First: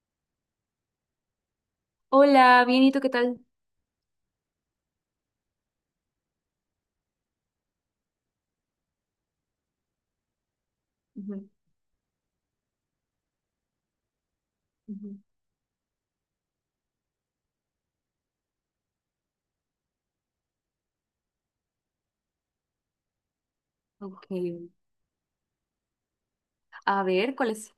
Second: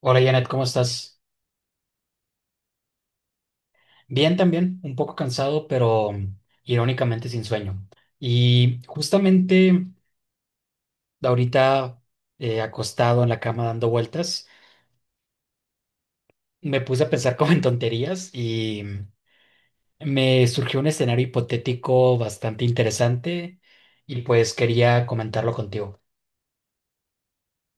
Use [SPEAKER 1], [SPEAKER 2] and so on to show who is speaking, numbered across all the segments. [SPEAKER 1] Hola Janet, ¿cómo estás?
[SPEAKER 2] Hola, bien, ¿y tú qué tal?
[SPEAKER 1] Bien también, un poco cansado, pero irónicamente sin sueño. Y justamente
[SPEAKER 2] Ujú,
[SPEAKER 1] ahorita acostado en la cama dando vueltas,
[SPEAKER 2] ujú.
[SPEAKER 1] me puse a pensar como en tonterías y me surgió un escenario hipotético bastante interesante y
[SPEAKER 2] Ok,
[SPEAKER 1] pues quería comentarlo contigo.
[SPEAKER 2] a ver, ¿cuál es?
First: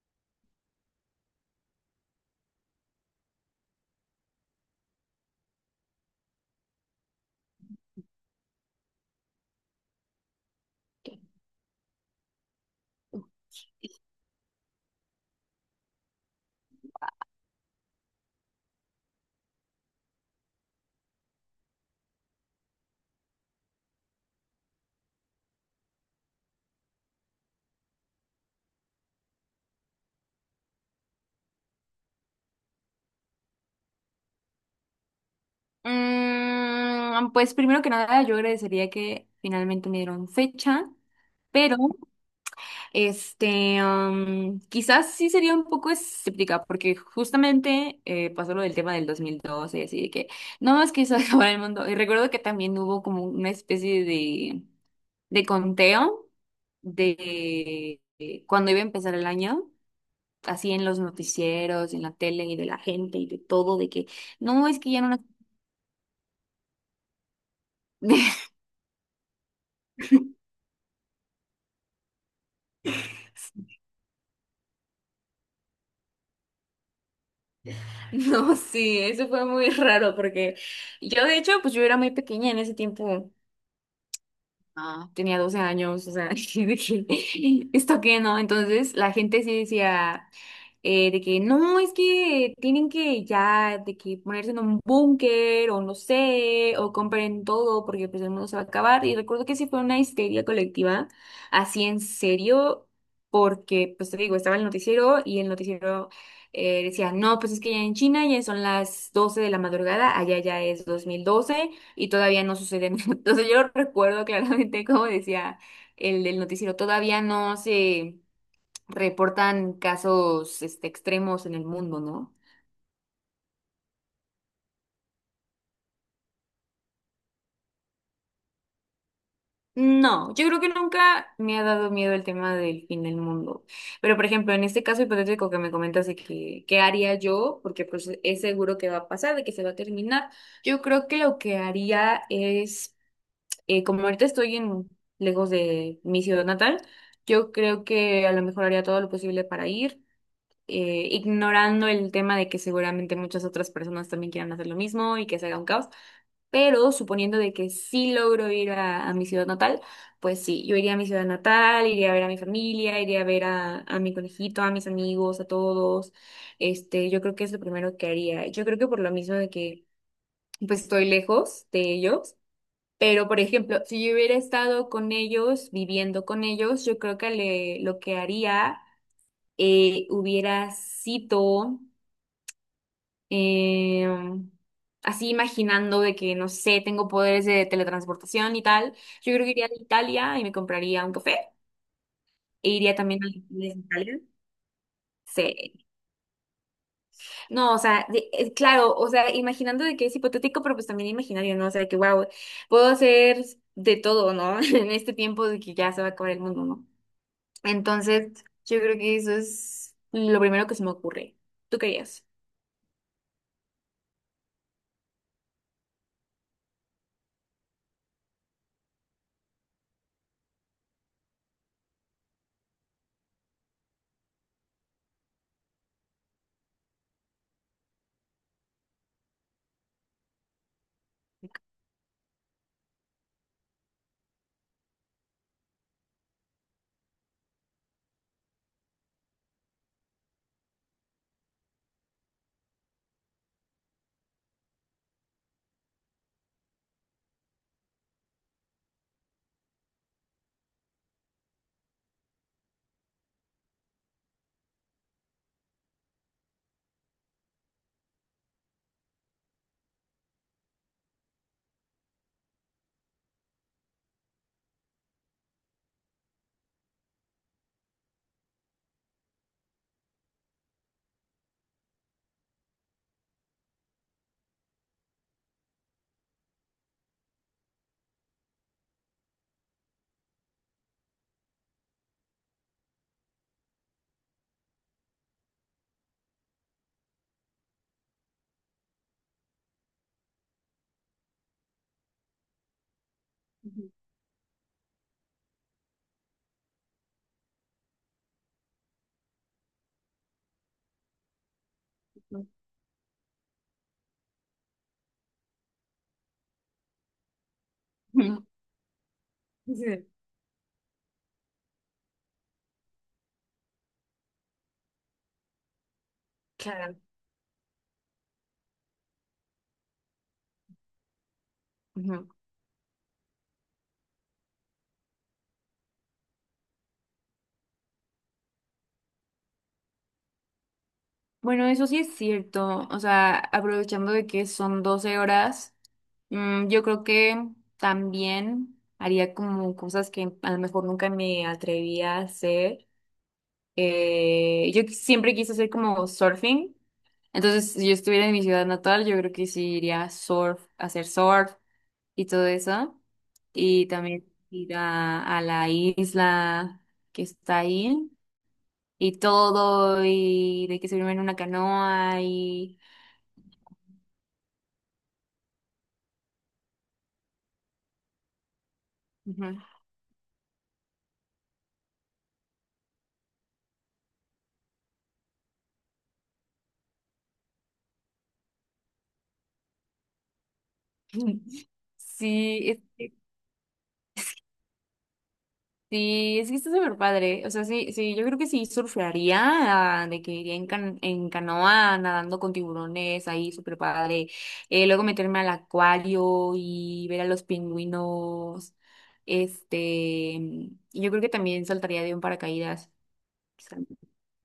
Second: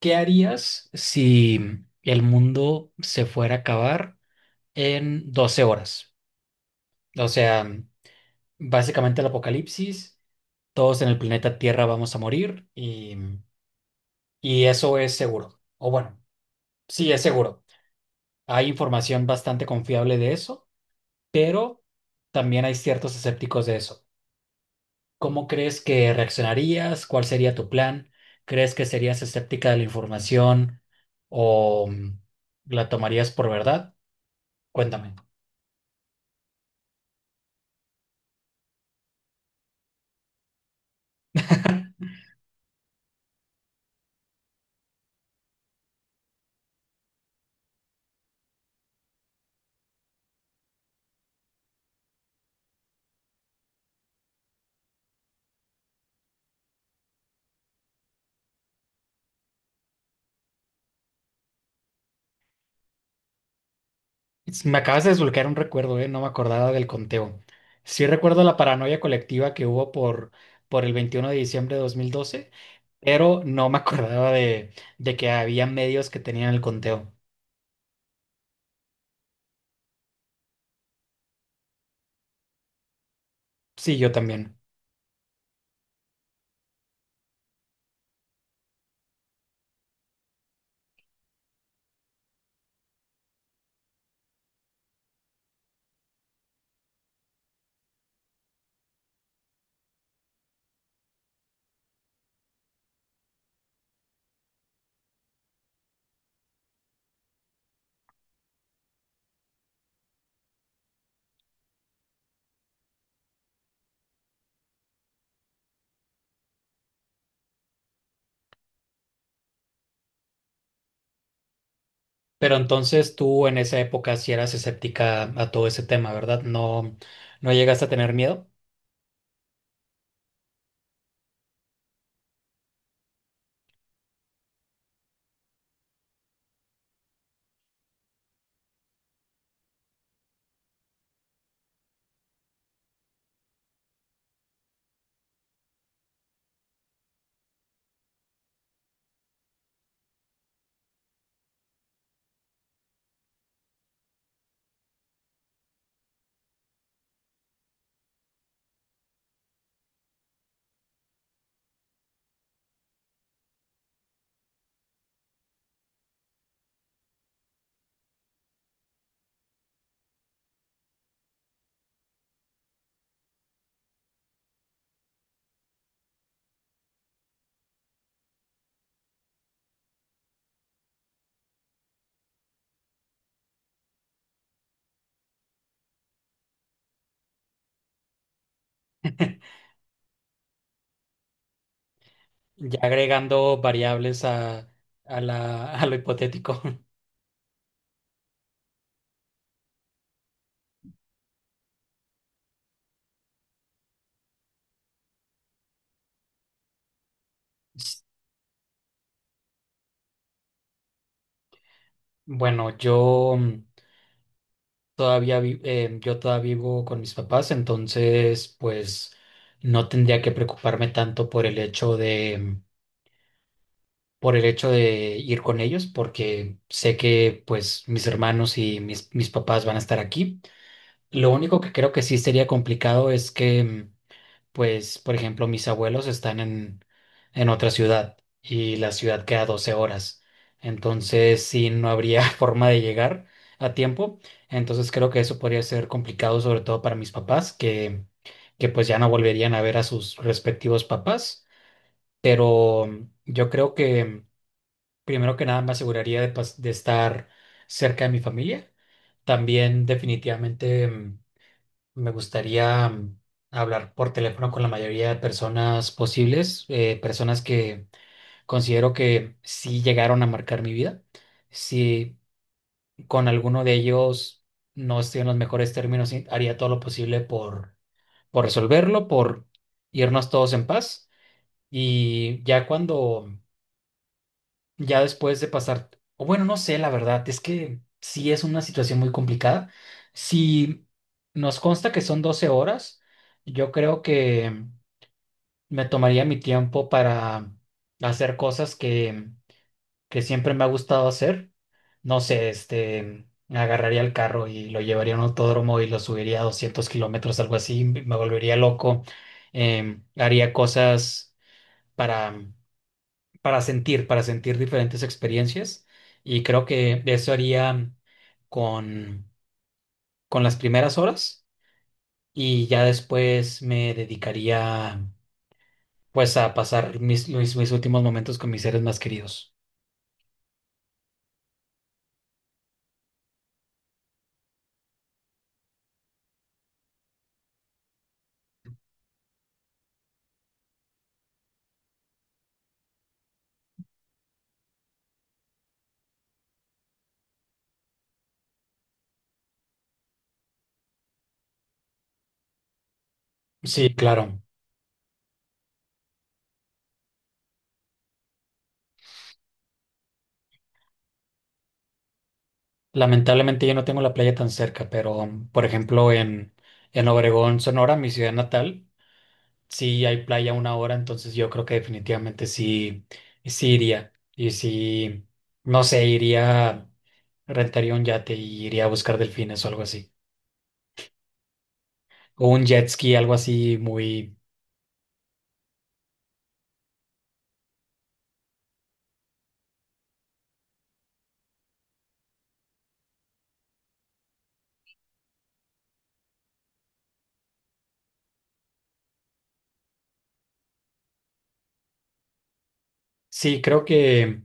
[SPEAKER 1] ¿Qué harías si el mundo se fuera a acabar en 12 horas? O sea, básicamente el apocalipsis. Todos en el planeta Tierra vamos a morir y eso es seguro. O bueno, sí es seguro. Hay información bastante confiable de eso, pero también hay ciertos escépticos de eso. ¿Cómo crees que reaccionarías? ¿Cuál sería tu plan? ¿Crees que serías escéptica de la información o la tomarías por verdad? Cuéntame.
[SPEAKER 2] Pues primero que nada, yo agradecería que finalmente me dieron fecha, pero quizás sí sería un poco escéptica, porque justamente pasó lo del tema del 2012 y así de que no más quiso acabar el mundo. Y recuerdo que también hubo como una especie de conteo de cuando iba a empezar el año. Así en los noticieros, en la tele y de la gente y de todo, de que no,
[SPEAKER 1] Me
[SPEAKER 2] es que ya
[SPEAKER 1] acabas de
[SPEAKER 2] no
[SPEAKER 1] desbloquear un recuerdo, ¿eh? No me acordaba del conteo. Sí recuerdo la paranoia colectiva que hubo por el 21 de diciembre de 2012, pero no me acordaba de que había medios que tenían el conteo.
[SPEAKER 2] No, sí, eso fue muy raro porque yo de hecho, pues yo era muy pequeña en ese tiempo.
[SPEAKER 1] Sí, yo también.
[SPEAKER 2] Ah, tenía 12 años, o sea, y dije, ¿esto qué no? Entonces la gente sí decía de que no, es que tienen que ya, de que ponerse en un búnker o no sé, o compren todo porque pues el mundo se va a acabar. Y recuerdo que sí fue una histeria colectiva, así en serio, porque pues te digo, estaba el noticiero y el noticiero decía, no, pues es que ya en China ya son las 12 de la madrugada, allá ya es 2012 y todavía no sucede nada. Entonces yo recuerdo claramente como decía el del noticiero, todavía no se reportan casos extremos en el mundo, ¿no?
[SPEAKER 1] Pero entonces tú en esa época sí eras escéptica a todo ese tema, ¿verdad? No, no llegaste a tener miedo.
[SPEAKER 2] No, yo creo que nunca me ha dado miedo el tema del fin del mundo. Pero, por ejemplo, en este caso hipotético que me comentas de que, ¿qué haría yo? Porque pues es seguro que va a pasar, de que se va a terminar. Yo creo que lo que haría es como ahorita estoy en, lejos de mi ciudad natal, yo creo que a lo mejor haría todo lo posible para ir, ignorando el tema de que seguramente muchas otras personas también quieran hacer lo mismo y que se haga un caos. Pero suponiendo de que sí logro ir a mi ciudad natal, pues sí, yo iría a mi ciudad natal, iría a ver a mi familia, iría a ver a mi conejito, a mis amigos, a todos. Este, yo creo que es lo primero que haría. Yo creo que por lo mismo de que pues estoy lejos de ellos, pero, por ejemplo, si yo hubiera estado con ellos, viviendo con ellos, yo creo que lo que haría, hubiera sido eh, así imaginando de que, no sé, tengo poderes de teletransportación y tal. Yo creo que iría a Italia y me compraría un café. E
[SPEAKER 1] Ya
[SPEAKER 2] iría también a
[SPEAKER 1] agregando
[SPEAKER 2] Italia.
[SPEAKER 1] variables
[SPEAKER 2] Sí.
[SPEAKER 1] a lo hipotético.
[SPEAKER 2] No, o sea, claro, o sea, imaginando de que es hipotético, pero pues también imaginario, ¿no? O sea, de que, wow, puedo hacer de todo, ¿no? En este tiempo de que ya se va a acabar el mundo, ¿no? Entonces, yo creo que eso es lo primero que se me ocurre. ¿Tú querías?
[SPEAKER 1] Bueno, yo todavía vivo con mis papás, entonces pues no tendría que preocuparme tanto por el hecho de ir con ellos, porque sé que pues mis hermanos y mis papás van a estar aquí. Lo único que creo que sí sería complicado es que pues, por ejemplo, mis abuelos están en otra ciudad y la ciudad queda 12 horas. Entonces, sí, no habría forma de llegar a tiempo. Entonces, creo que eso podría ser complicado, sobre todo para mis papás, que pues ya no volverían a ver a sus respectivos papás. Pero yo creo que primero que nada me aseguraría de, de estar cerca de mi familia. También definitivamente me gustaría hablar por teléfono con la mayoría de personas posibles, personas que considero que sí llegaron a marcar mi vida. Si con alguno de ellos no estoy en los mejores términos, sí, haría todo lo posible por resolverlo, por irnos todos en paz. Y ya cuando ya después de pasar, o bueno, no sé, la verdad, es que sí es una situación muy complicada. Si nos consta que son 12 horas, yo
[SPEAKER 2] Ujú.
[SPEAKER 1] creo que me tomaría mi tiempo para hacer cosas que siempre me ha gustado hacer. No sé, este, agarraría el carro y lo llevaría a un autódromo y lo subiría a 200 kilómetros, algo así, me
[SPEAKER 2] Ujú.
[SPEAKER 1] volvería loco. Em,
[SPEAKER 2] Sí,
[SPEAKER 1] haría cosas para para sentir diferentes experiencias. Y creo
[SPEAKER 2] claro.
[SPEAKER 1] que eso haría con, con las primeras horas
[SPEAKER 2] Ujú.
[SPEAKER 1] y ya después me dedicaría pues a pasar mis, últimos momentos con mis seres más queridos.
[SPEAKER 2] Bueno, eso sí es cierto. O sea, aprovechando de que son 12 horas, yo creo que también haría como cosas que a lo mejor nunca me atrevía a hacer. Yo siempre quise hacer como surfing. Entonces, si yo estuviera en mi ciudad natal, yo creo que sí iría a surf, a hacer surf. Y todo eso. Y
[SPEAKER 1] Sí,
[SPEAKER 2] también
[SPEAKER 1] claro.
[SPEAKER 2] ir a la isla que está ahí y todo, y de que se en una canoa y...
[SPEAKER 1] Lamentablemente yo no tengo la playa tan cerca, pero por ejemplo en Obregón, Sonora, mi ciudad natal,
[SPEAKER 2] Ujú.
[SPEAKER 1] sí, hay playa una hora, entonces yo creo que definitivamente sí, sí iría. Y sí, no sé, iría, rentaría un yate y iría a buscar delfines o algo así. O un
[SPEAKER 2] Sí,
[SPEAKER 1] jet ski, algo así muy...
[SPEAKER 2] es que está súper padre. O sea, sí, sí, yo creo que sí surfearía, ah, de que iría en, en canoa nadando con tiburones, ahí súper padre. Luego meterme al acuario y ver a los pingüinos. Este, y yo creo que también saltaría de un paracaídas.
[SPEAKER 1] Sí, creo que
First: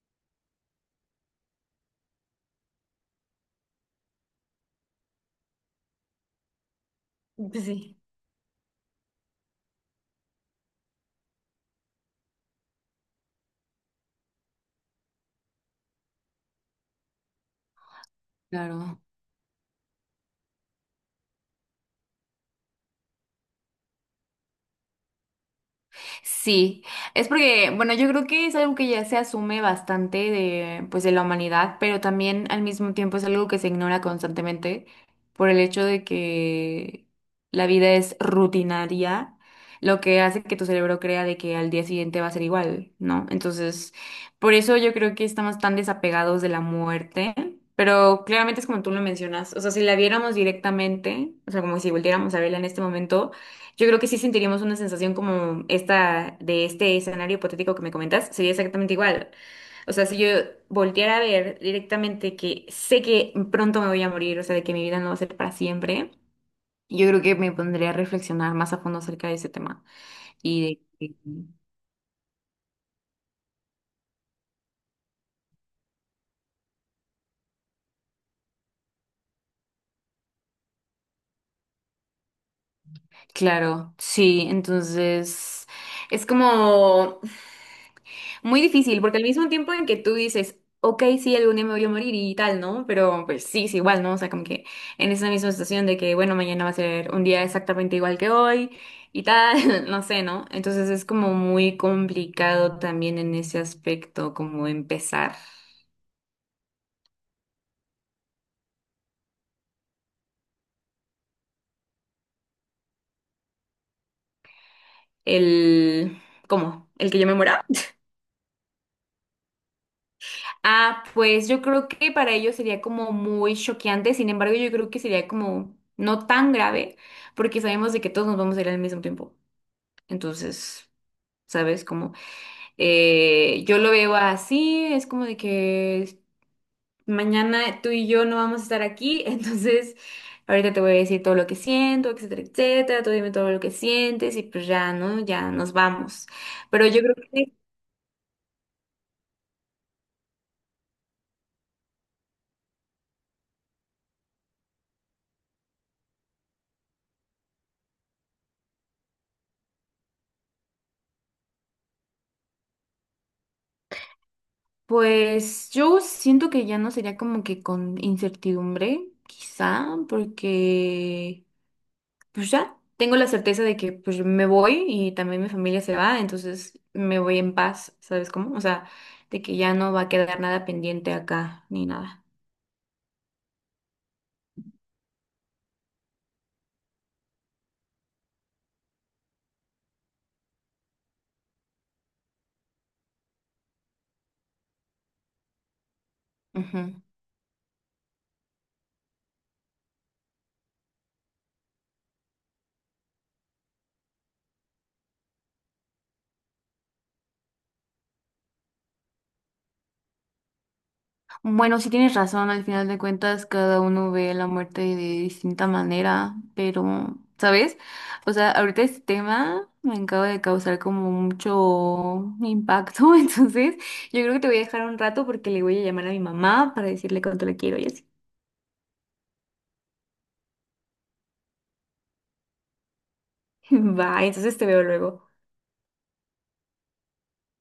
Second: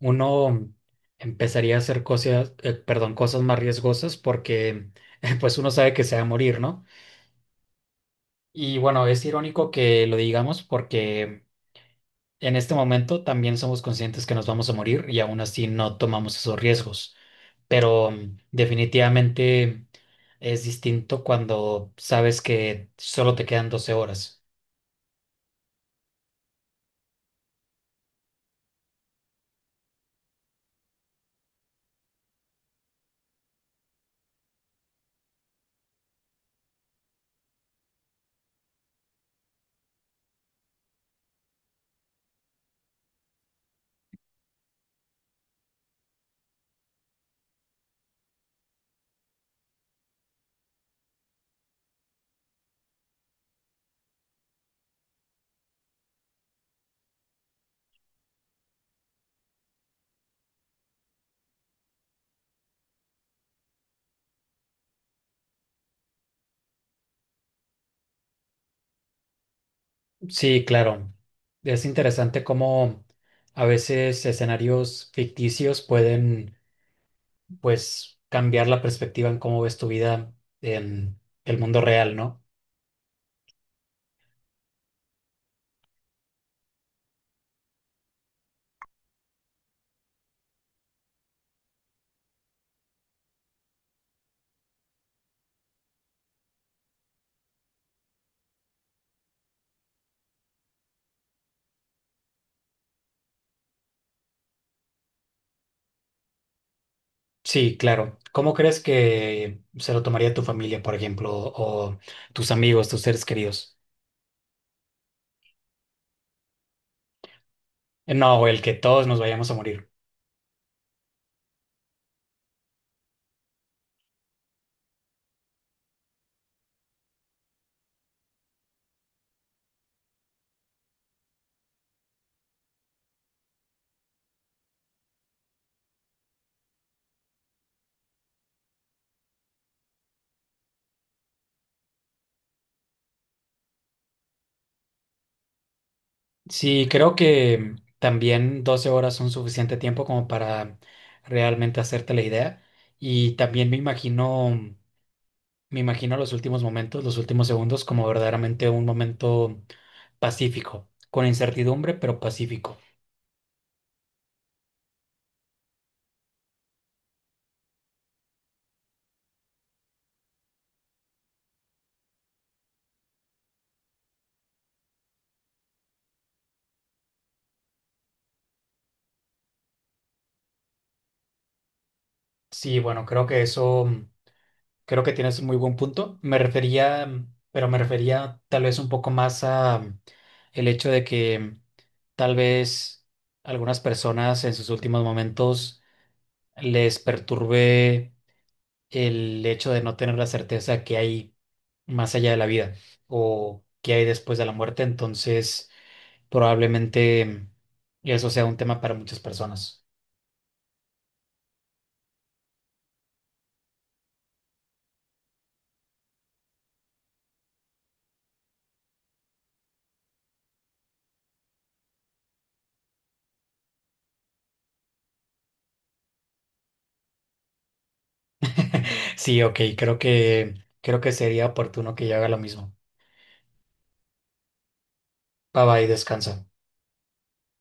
[SPEAKER 1] uno empezaría a hacer cosas, perdón, cosas más riesgosas porque pues uno sabe que se va a morir, ¿no?
[SPEAKER 2] Sí,
[SPEAKER 1] Y bueno, es irónico que lo digamos porque en este momento también somos conscientes que nos vamos a morir y aún así no tomamos esos riesgos. Pero
[SPEAKER 2] claro.
[SPEAKER 1] definitivamente es distinto cuando sabes que solo te quedan 12 horas.
[SPEAKER 2] Sí, es porque, bueno, yo creo que es algo que ya se asume bastante de, pues, de la humanidad, pero también al mismo tiempo es algo que se ignora constantemente por el hecho de que la vida es rutinaria, lo que hace que tu cerebro crea de que al día siguiente va a ser igual, ¿no? Entonces, por eso yo creo que estamos tan desapegados de la muerte. Pero claramente es como tú lo mencionas, o sea, si la viéramos directamente, o sea, como si volviéramos a verla en este momento, yo creo que sí sentiríamos una sensación como esta de este escenario hipotético que me comentas, sería exactamente igual. O sea, si yo volteara a ver directamente que sé que pronto me voy a morir, o sea, de que mi vida no va a ser para siempre, yo creo que me pondría a reflexionar más a fondo acerca de ese tema.
[SPEAKER 1] Sí,
[SPEAKER 2] Y de
[SPEAKER 1] claro.
[SPEAKER 2] que,
[SPEAKER 1] Es interesante cómo a veces escenarios ficticios pueden, pues, cambiar la perspectiva en cómo ves tu vida en el mundo real, ¿no?
[SPEAKER 2] claro, sí, entonces es como muy difícil, porque al mismo tiempo en que tú dices, ok, sí, algún día me voy a morir y tal, ¿no? Pero pues sí, es igual, ¿no? O sea, como que en esa misma situación de que, bueno, mañana va a ser un día exactamente igual que hoy y tal, no sé, ¿no? Entonces es como muy complicado también en ese aspecto, como empezar
[SPEAKER 1] Sí, claro. ¿Cómo crees que se lo tomaría tu familia, por ejemplo, o tus amigos, tus seres queridos?
[SPEAKER 2] el, ¿cómo? ¿El que yo me muera?
[SPEAKER 1] No, el que todos nos vayamos a morir.
[SPEAKER 2] Ah, pues yo creo que para ellos sería como muy choqueante, sin embargo, yo creo que sería como no tan grave, porque sabemos de que todos nos vamos a ir al mismo tiempo. Entonces, ¿sabes? Como yo lo veo así, es como de que mañana tú y yo no vamos a estar aquí, entonces ahorita te voy a decir todo lo que siento, etcétera, etcétera, tú dime todo lo que sientes y pues ya, ¿no? Ya nos vamos.
[SPEAKER 1] Sí,
[SPEAKER 2] Pero yo creo
[SPEAKER 1] creo
[SPEAKER 2] que,
[SPEAKER 1] que también 12 horas son suficiente tiempo como para realmente hacerte la idea. Y también me imagino los últimos momentos, los últimos segundos, como verdaderamente un momento pacífico, con incertidumbre, pero pacífico.
[SPEAKER 2] pues yo siento que ya no sería como que con incertidumbre, quizá, porque... pues ya tengo la certeza de que pues me voy y también mi familia se va, entonces me voy en paz, ¿sabes cómo? O sea, de que ya no va a quedar nada pendiente acá ni nada.
[SPEAKER 1] Sí, bueno, creo que eso, creo que tienes un muy buen punto. Me refería, pero me refería tal vez un poco más a el hecho de que tal vez algunas personas en sus últimos momentos les
[SPEAKER 2] Ujú.
[SPEAKER 1] perturbe el hecho de no tener la certeza que hay más allá de la vida o que hay después de la muerte. Entonces, probablemente eso sea un tema para muchas personas.
[SPEAKER 2] Bueno, sí tienes razón, al final de cuentas cada uno ve la muerte de distinta manera, pero, ¿sabes? O sea, ahorita este tema me acaba de causar como mucho impacto, entonces yo creo que te voy a dejar un rato porque le voy a llamar a mi mamá para decirle cuánto la quiero y así.
[SPEAKER 1] Sí, ok, creo que sería oportuno que yo haga lo mismo.
[SPEAKER 2] Va, entonces te veo luego.
[SPEAKER 1] Bye bye, descansa.